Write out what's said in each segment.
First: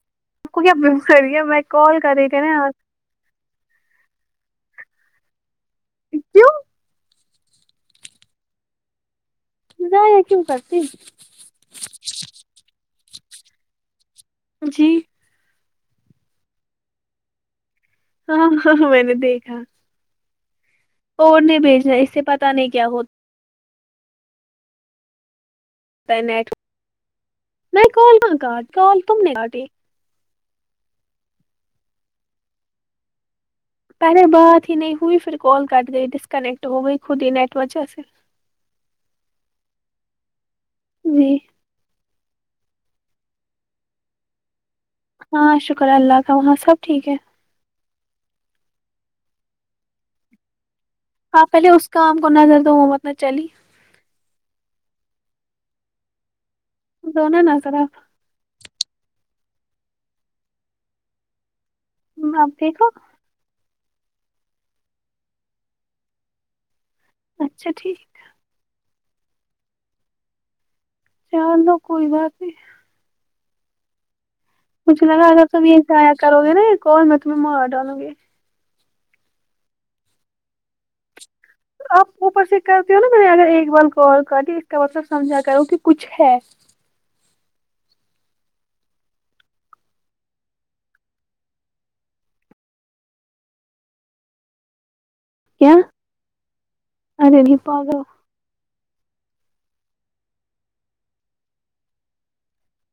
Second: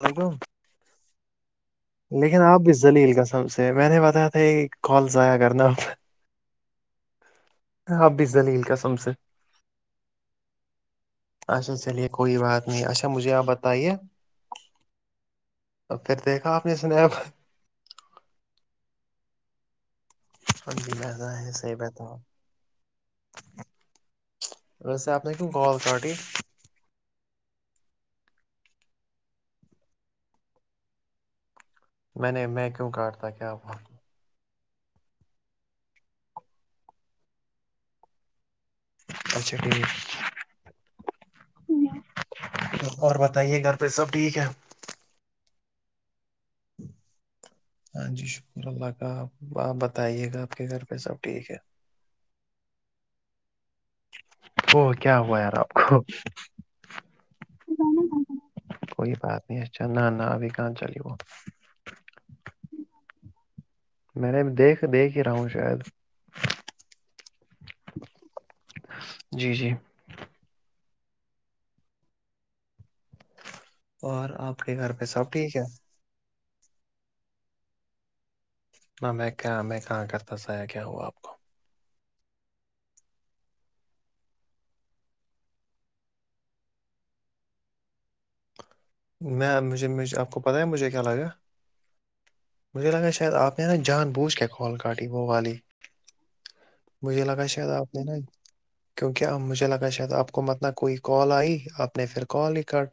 become آ گ سڑیا میں کال کر رہی کہ ن زل کا س میں نے بتا تھا کہ کال ضائع کرنا [inaudible] اب بھی زلیل کا سم سے جائے کیوں کرتی اچھا چلیے کوئی بات نہیں اچھا مجھے آپ بتائیے جی ا پھر دیکھا آپ نے سنایا ب ہاں س میں نے دیکھا بند بھینا اور نہیں بھیج رہ اس سے پتاہ نہیں کیا ہوتا [unintelligible] یٹ نہیں کال کال تم نے کاٹ میں نے میں کیوں کاٹتا کیا پہلے بات ہی نہیں ہوئی پھر کال کٹ گئی ڈسکنیکٹ ہو گئی خود ہی نیٹ وجہ سے اچھا ٹھیک جی اور بتائیے گھر پہ سب ٹھیک ہے ہاں شکر اللہ کا وہاں سب ٹھیک ہے ہاں جی شکر اللہ کا آپ آپ بتائیے گا آپ کے گھر پہ سب ہاں ٹھیک ہے پہلے اس کام کو نظر دو وہ مت نہ چلی او کیا ہوا یار آپ کو دونوں نذرا کوئی بات نہیں اچھا نہ نہ ابھی کہاں چلی وہ ہپ بھو میں نے دیکھ دیکھ ہی رہا ہوں شاید اچھا ٹھیک جی جی چلو کوئی بات نہیں اور آپ کے گھر پہ سب ٹھیک ہے جایا کرو گ نا کون میں تمہیں مار ڈالوں گی نہ میں کیا میں کہاں کرتا سایہ کیا ہوا آپ کو آپ اوپر سے کرتی ہو نا میں نے اگر ایک بار کال کر کے اس کا مطلب سمجھا کروں کہ کچھ ہے میں مجھے آپ کو پتاہ ہے مجھے کیا لگا مجھے لگا شاید آپ نا جان بوجھ کال کاٹی وہ والی کیا مجھے ارے لگا نہیں شاید آپ پاگل نے نا کیونکہ اب مجھے لگا شاید آپ کو متلب کوئی کال آئی آپ نے پھر کال ہی کر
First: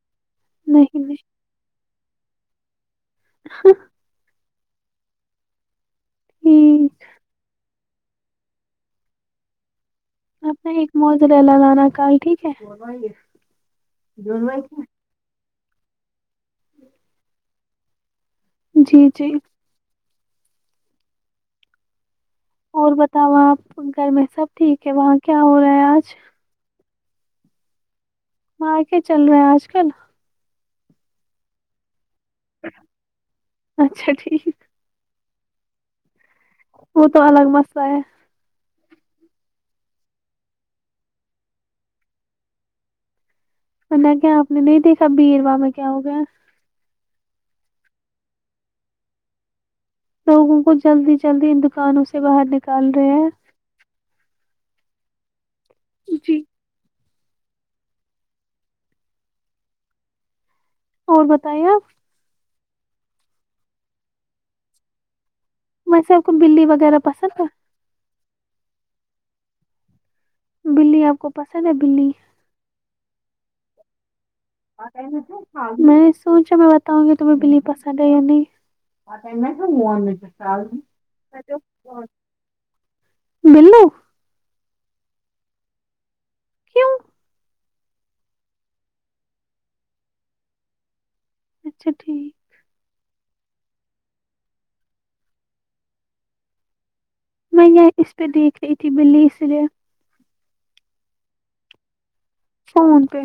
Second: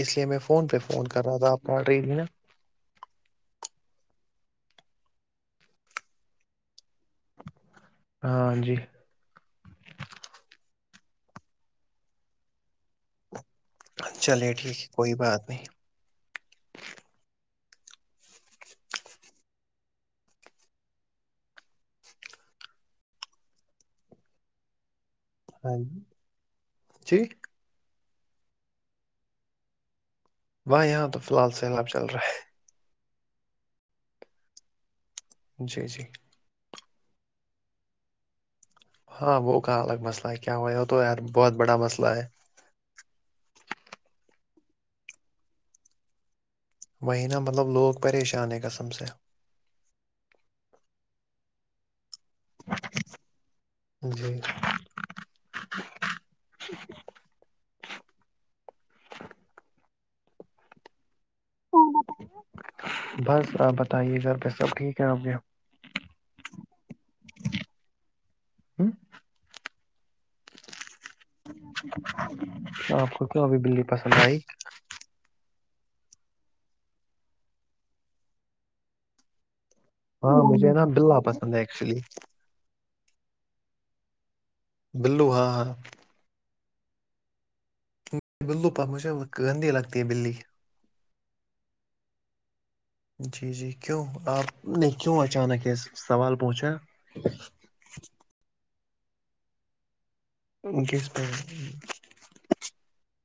اس لیے میں فون پہ نہیں فون نہیں کر رہا تھا آپ آڈر نا ہ ہی ہاں جی آنا ایک موجر لگانا کل ٹھیک ہے چلیے ٹھیک ہے کوئی بات نہیں جی جی اور بتاؤ آپ گھر میں سب ٹھیک ہے وہاں کیا ہو رہا ہاں ہے جی آج جٹھیک وہاں آک چل رہے ہیں آج کل باہ یہاں تو فی الحال سیلاب چل رہا ہے اچھا ٹھیک جی جی وہ تو الگ مسئلہ ہے ہاں وہ کہ الگ مسئلہ ہے کیا ہو ہو تو یار بہت بڑا مسئلہ ہے م نے کیا آپ نے نہیں دیکھا بییروا میں کیا ہو گیا وہی نا مطلب لوگ پریشان ہے قسم سے لوگوں کو جلدی جلدی ان دکانوں سے باہر نکال رہے ہیں جی جی اور بتائیے آپ بس آپ بتائیے سر پہ سب ٹھیک ہے آپ کے میںے آب کو بی وغیرہ پسند تھا ہوں بللی آب آپ کو کیوں ابھی بلی پسند آئی میں نے سوچا میں بتاؤں گی تمہیں بلی پسند ہے یا نہیں آ میں سو ہاں مجھے نا بلا پسند ہے ایکچولی بلو بلو ہاں ہاں کیوں بلو پاک مجھے گندی لگتی ہے بلی اچھا ٹھیک جی جی کیوں آپ نے کیوں اچانک ہے سوال پوچھا میں یہ اس پہ دیکھ رہی تھی بلی سرے کس پ سمن پہ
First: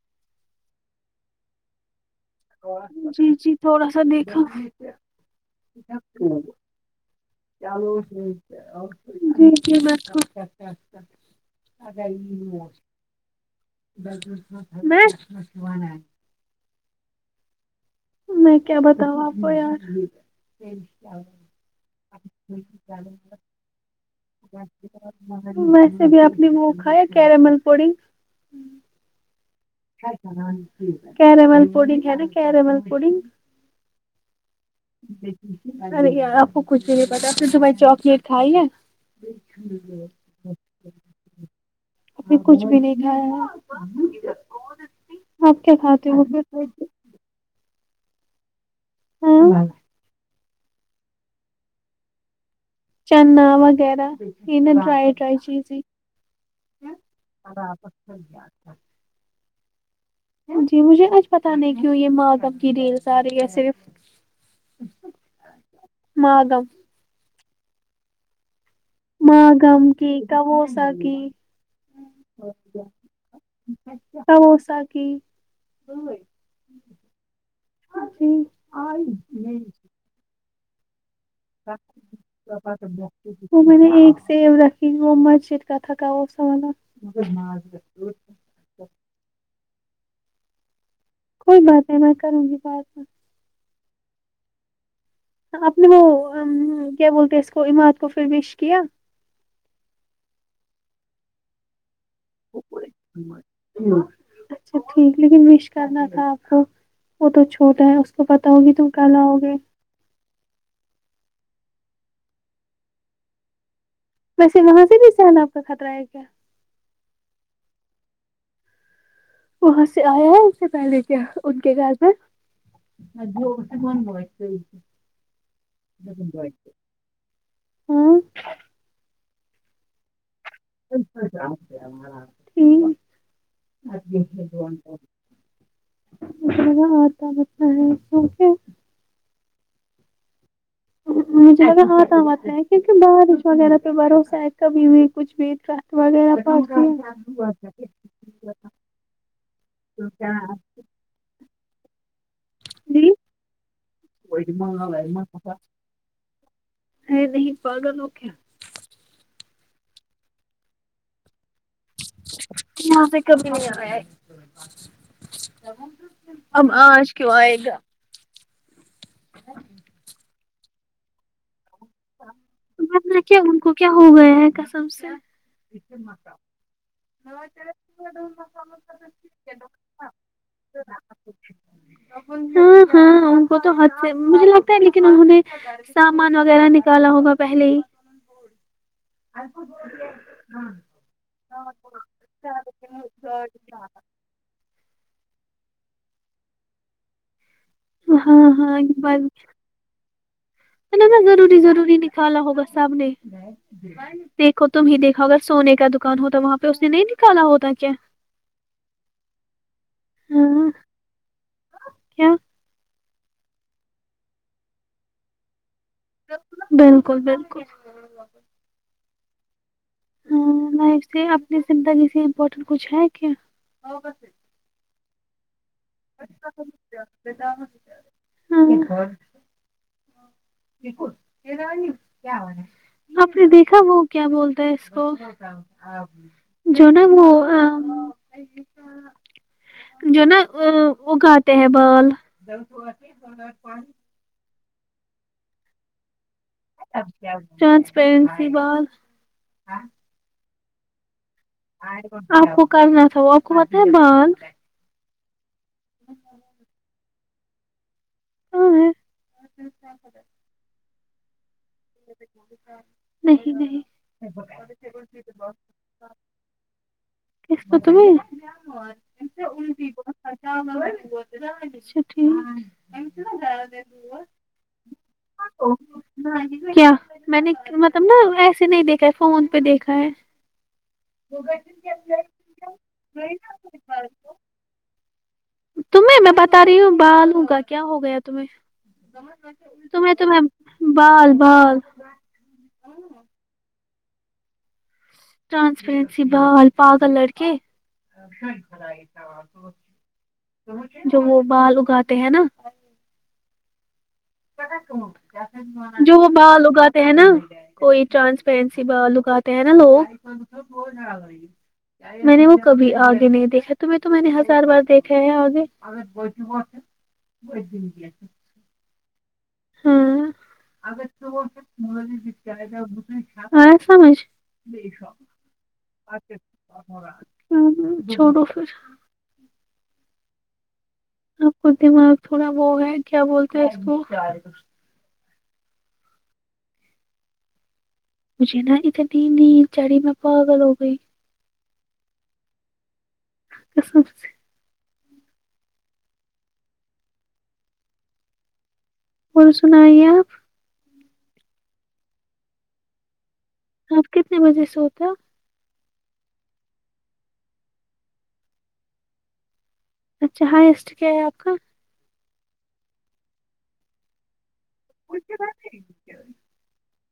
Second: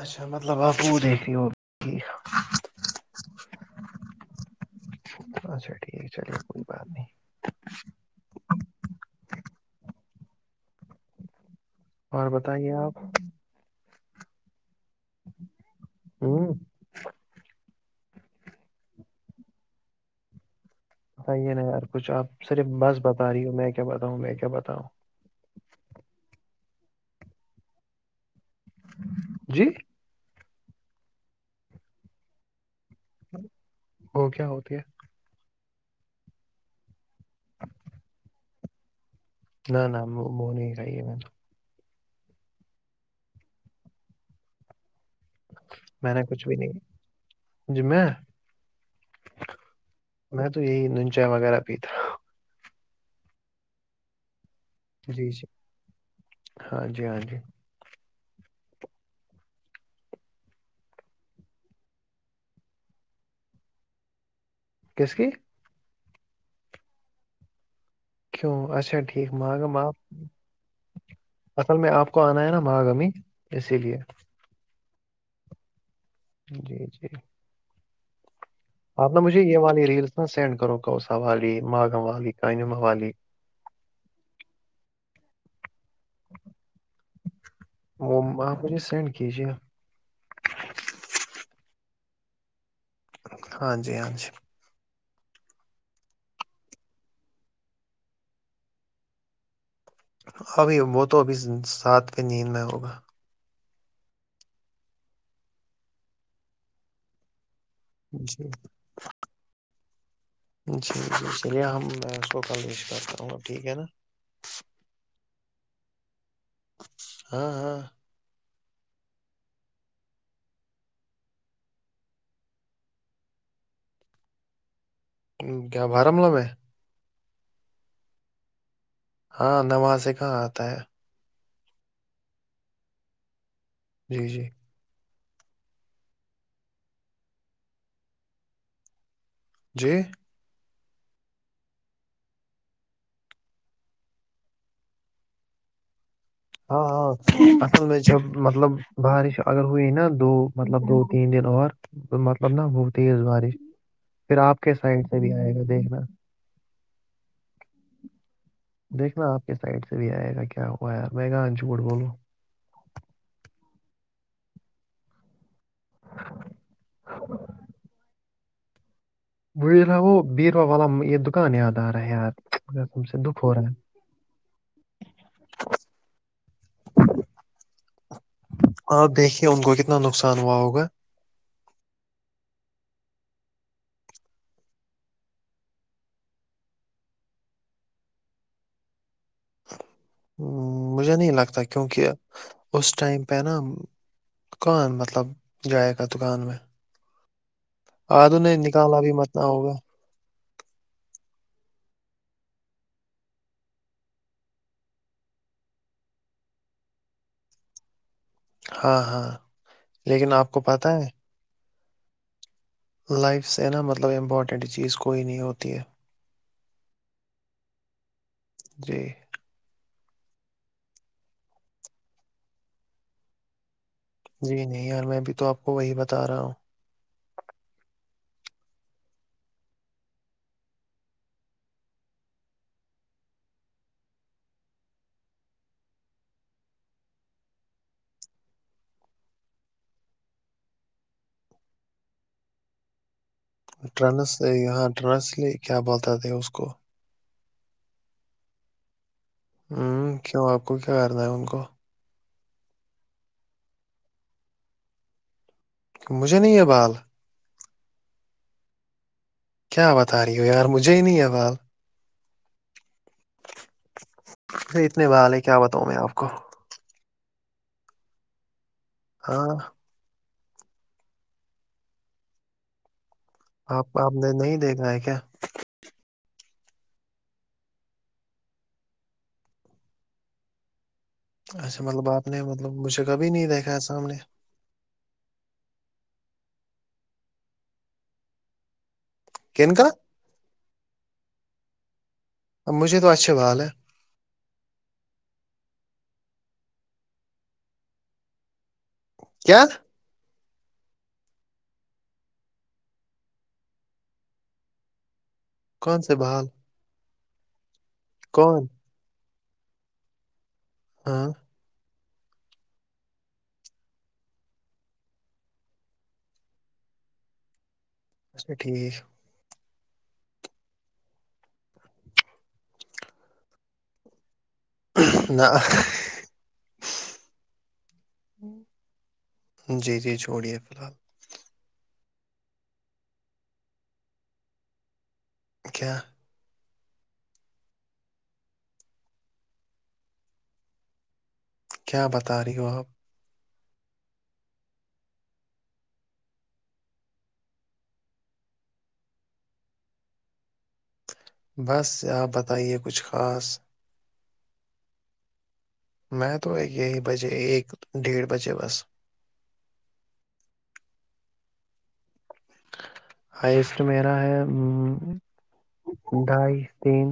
اچھا مطلب آپ وہ دیکھتی اور جی جی جی تھوڑا سا دیکھا اچھا ٹھیک چلیے کوئی بات نہیں چلو جی ج اگر اور بتائیے آپ [unintelligible] ہوں [inaudible] میں کیا بتاؤں آپ کو یار بیے نہیں یار کچھ آپ صرف بس بتا رہی ہو میں کیا بتاؤں میں کیا بتاؤں ویسے بھی آپ نے وہ کھایا کیرمل پوڑی جی ا کیرمل پوڑی ہے نا کیرمل پوڑی وہ کیا ہوتی ہے ارے یار آپ کو کچھ بھی نہیں پتا آپ نے جومائی چاکلیٹ کھائی ہے نہ نہ م نہیں خئی ہے م ابھی کچھ بھی نہیں کھایا آپ کیا کھاتے میں نے ہو کچھ بھی پھر نہیں جم میں ہوں [inaudible] میں تو یہی نن چائے وغیرہ پیتا چنا وغیرہ یہ نہ ڈرائی جی ڈرائی جی چیزیں ہاں جی ہاں جی دھنھی [inaudible] جی مجھے آج پت نہیں کیوں یہ ماگب کی ریلز آ رہی ہے صرف کس کی مدم کیوں اسے ماگم کی کموسا کی اصل میں آپ کو آنا ہے نا مہاگمی اسی لیے سوس کی جی جی ا جی [inaudible] آپ نے مجھے یہ والی ریلس نہا سینڈ کرو کوسا والی ماگم والی کاانم والی وہ میں نے ایک سیب رکھھی وہچ کھا کا سا ون وہ آپ مجھے سینڈ کیجے کوئی بات نہیں میں کروں گی بات ہاں جی ہاں جی آپ نے وہ کیا بولتے ہیں اس کو اماد کو پھر بیش کیا ابھی وہ تو ابھی ساتھ پہ نیندنا ہوگا اچھا ٹھیک لیکن وش کرنا تھا آپ کو وہ تو چھوٹا ہے اس کو جی پتا ہوگی تم کیا لاؤ گے جی جی چلیے ہم میں اس کو ک بات کروں گا ٹھیک ہے نا ویسے وہاں سے بھی سہنا آپ کا خطرہ ہے کیا ہاں ہاں وہاں سے آیا ہے اس سے پہلے کیا ان کے گھر پ ہ جی اور سے کون ب [unintelligible] کیا بارامولہ میں ہاں [inaudible] ہاں نواز سے کہاں آتا ہے چ ٹھیک جی جی [inaudible] مہ آتا مطتا ہے کیونکہ [unintelligible] جی ا [inaudible] جہ ہاتھ آتا ہے کیونکہ بارش وغیرہ پہ بھروسہ ہے کبھی بھی کچھ بھی رخت وغیرہ ہاں پاتی ہاں اصل میںج جو مطلب بارش اگر ہوئی نا دو مطلب دو تین دن اور مطلب نا ہوتی جی ہے بارش پھر آپ کے سائڈ سے بھی آئے گا دیکھنا ہے نہیں پا گا توو کیا دیکھنا آپ کے سائڈ سے بھی آئے گا کیا ہوا یار میں گا انج بٹ بولو یہاں پہ کمی نہیں آ رہا ہے آش کیوں آئے گا وہ رہاو بیرو والم یہد بات رکھ دکھ ہو ان رہا کو کیا ہو گیا ہے کسم سے اسن نسا میں اچھا ہے آپ دیکھیے ان کو کتنا نقصان ہوا ہوگا ہاں ہاں ان کو تو مجھے لگتا ہے لیکن انہوں نے سامان وغیرہ نکالا ہوگا پہلے ہی ہم، مجھے نہیں لگتا کیونکہ ہاں دکان مطلب جائے گا دکان میں ہ توو ہاں نے ہاں نکالا بھی متنا ہوگا ہے ن میں روری ضروری نکالا ہو بس سب نے دیکھو تم ہی دیکھو اگر سونے کا دکان ہوتا وہاں پہ اس نے نہیں نکالا ہوتا کیا ہاں ہاں لیکن آپ کو ہاں پتہ ہے کیا لائف سے نا مطلب امپورٹنٹ چیز کوئی نہیں ہوتی ہے بالکل بالکل جی ہاں لائف سے اپنی زندگی سے امپورٹینٹ کچھ ہے کیا جی نہیں یار میں اب تو آپ کو وہی بتا رہا ہوں ہاں بکل یہ نہ ن کیا وال ہے آپ نے دیکھا وہ کیا بولتا ہے اس کو جونا [unintelligible] جو نا اگاتے ہیں بال [unintelligible] ٹرنس یہاں ٹرنسلی کیا بولتا تھے اس کو ٹرانسپیرنسی بار [unintelligible] ہوں کیوں آپ کو کیا کرنا ہے ان کو آپ کو کرنا تھا وہ آپ کو پت ہے بض مجھے نہیں یہ بال [unintelligible] ہاں کیا بتا رہی ہو یار مجھے ہی نہیں حوال نہیں نہیں مجھے اتنے بال ہے کیا بتاؤں میں آپ کو کس کو ت میں ہاں [unintelligible] گر اچھاٹھیک [unintelligible] آپ آپ نے نہیں دیکھنا ہے کیا او نہیں کیا میں نے مطلب نا ایسے نہیں دیکھا ہے فون پہ دیکھا ہے اچھا مطلب آپ نے مطلب مجھے کبھی نہیں دیکھا ہے سامنے تمہیں میں بتا رہی ہوں بال ہوںگا کیا ہو گیا تمہیں کین کا تو میں بال بال اب مجھے تو اچھے بال ہے ٹرانسپیرنسی بال پا کلر کے کیا جو وہ بال اگاتے ہیں نا [unintelligible] کون جو سے وہ بال بر اگاتے ہیں نا کوئی کون ٹرانسپیرنسی لکاتے ہیں نا لو ہاں [unintelligible] میں نے وہ کبھی آگے نہیں دیکھا تمہیں تو میں نے ہزار بار دیکھا ہے آگے [unintelligible] اچھا ٹھیک ہاں آیا سمجھ نہ [unintelligible] ہو چھوڑو پھر جی جی چھوڑیے فیلحال آپ کا دماغ تھوڑا بو ہے کیا بولتے ہیں اس کو کیا [unintelligible] مجھے نا اتنی نیند چڑی میں پاگل ہو گئی کیا بتا رہی ہو آپ قسم سے اور سنائیے آپ بس آپ بتائیے کچھ خاص آپ کتنے بجے سوتے ہو میں تو یہی بجے ایک ڈیڑھ بجے بس اچھا ہائسٹ کیا ہے آپ کا ہائیسٹ میرا ہے ڈھائی تین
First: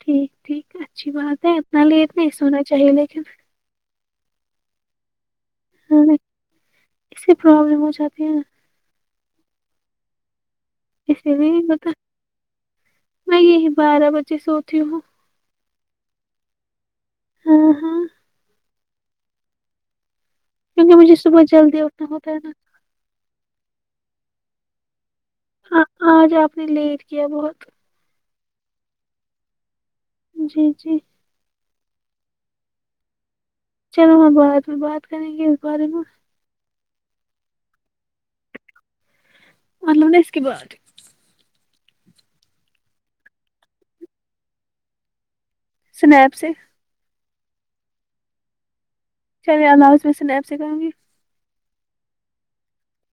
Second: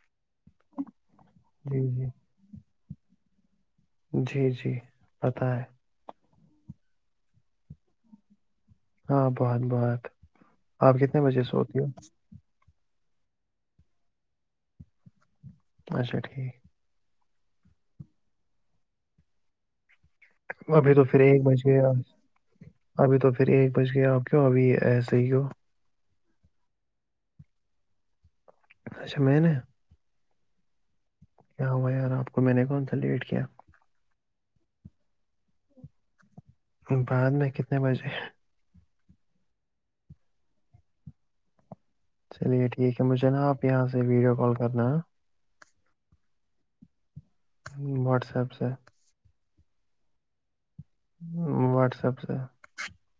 ٹھیک ٹھیک اچھی بات ہے اتنا جی جی لیٹ نہیں سونا چاہیے لیکن جی جی پتا ہے ہاں اس سے پرابلم ہو جاتی ہے ہاں بہت بہت آپ کتنے اسی بجے لیے سوتی ہو مطلب میں یہ ہے بارہ بجے سوتی ہوں اچھا ٹھیک ہاں ہاں ابھی کیونکہ تو مجھے پھرے ایک صبح بج گئے جلدی اج اٹھنا ہوتا ہے ابھی تو پھر ایک بج گئے آپ کیوں ابھی ایسے ہی ہو ہاں آج آپ نے لیٹ کیا بہت اچھا میں نے جی جی کیا ہوا یار آپ کو میں نے کون سا لیٹ کیا چلو ہم بعد میں بات کریں گے اس بارے میں بعد میں کتنے بجے مطلب نا اس کے بعد چلیے ٹھیک ہے مجھے نا آپ یہاں سے ویڈیو کال کرنا سنا اپ سے واٹس ایپ سے چلیے اب آج سے سنیپ سے کروں گی واٹس اپ سے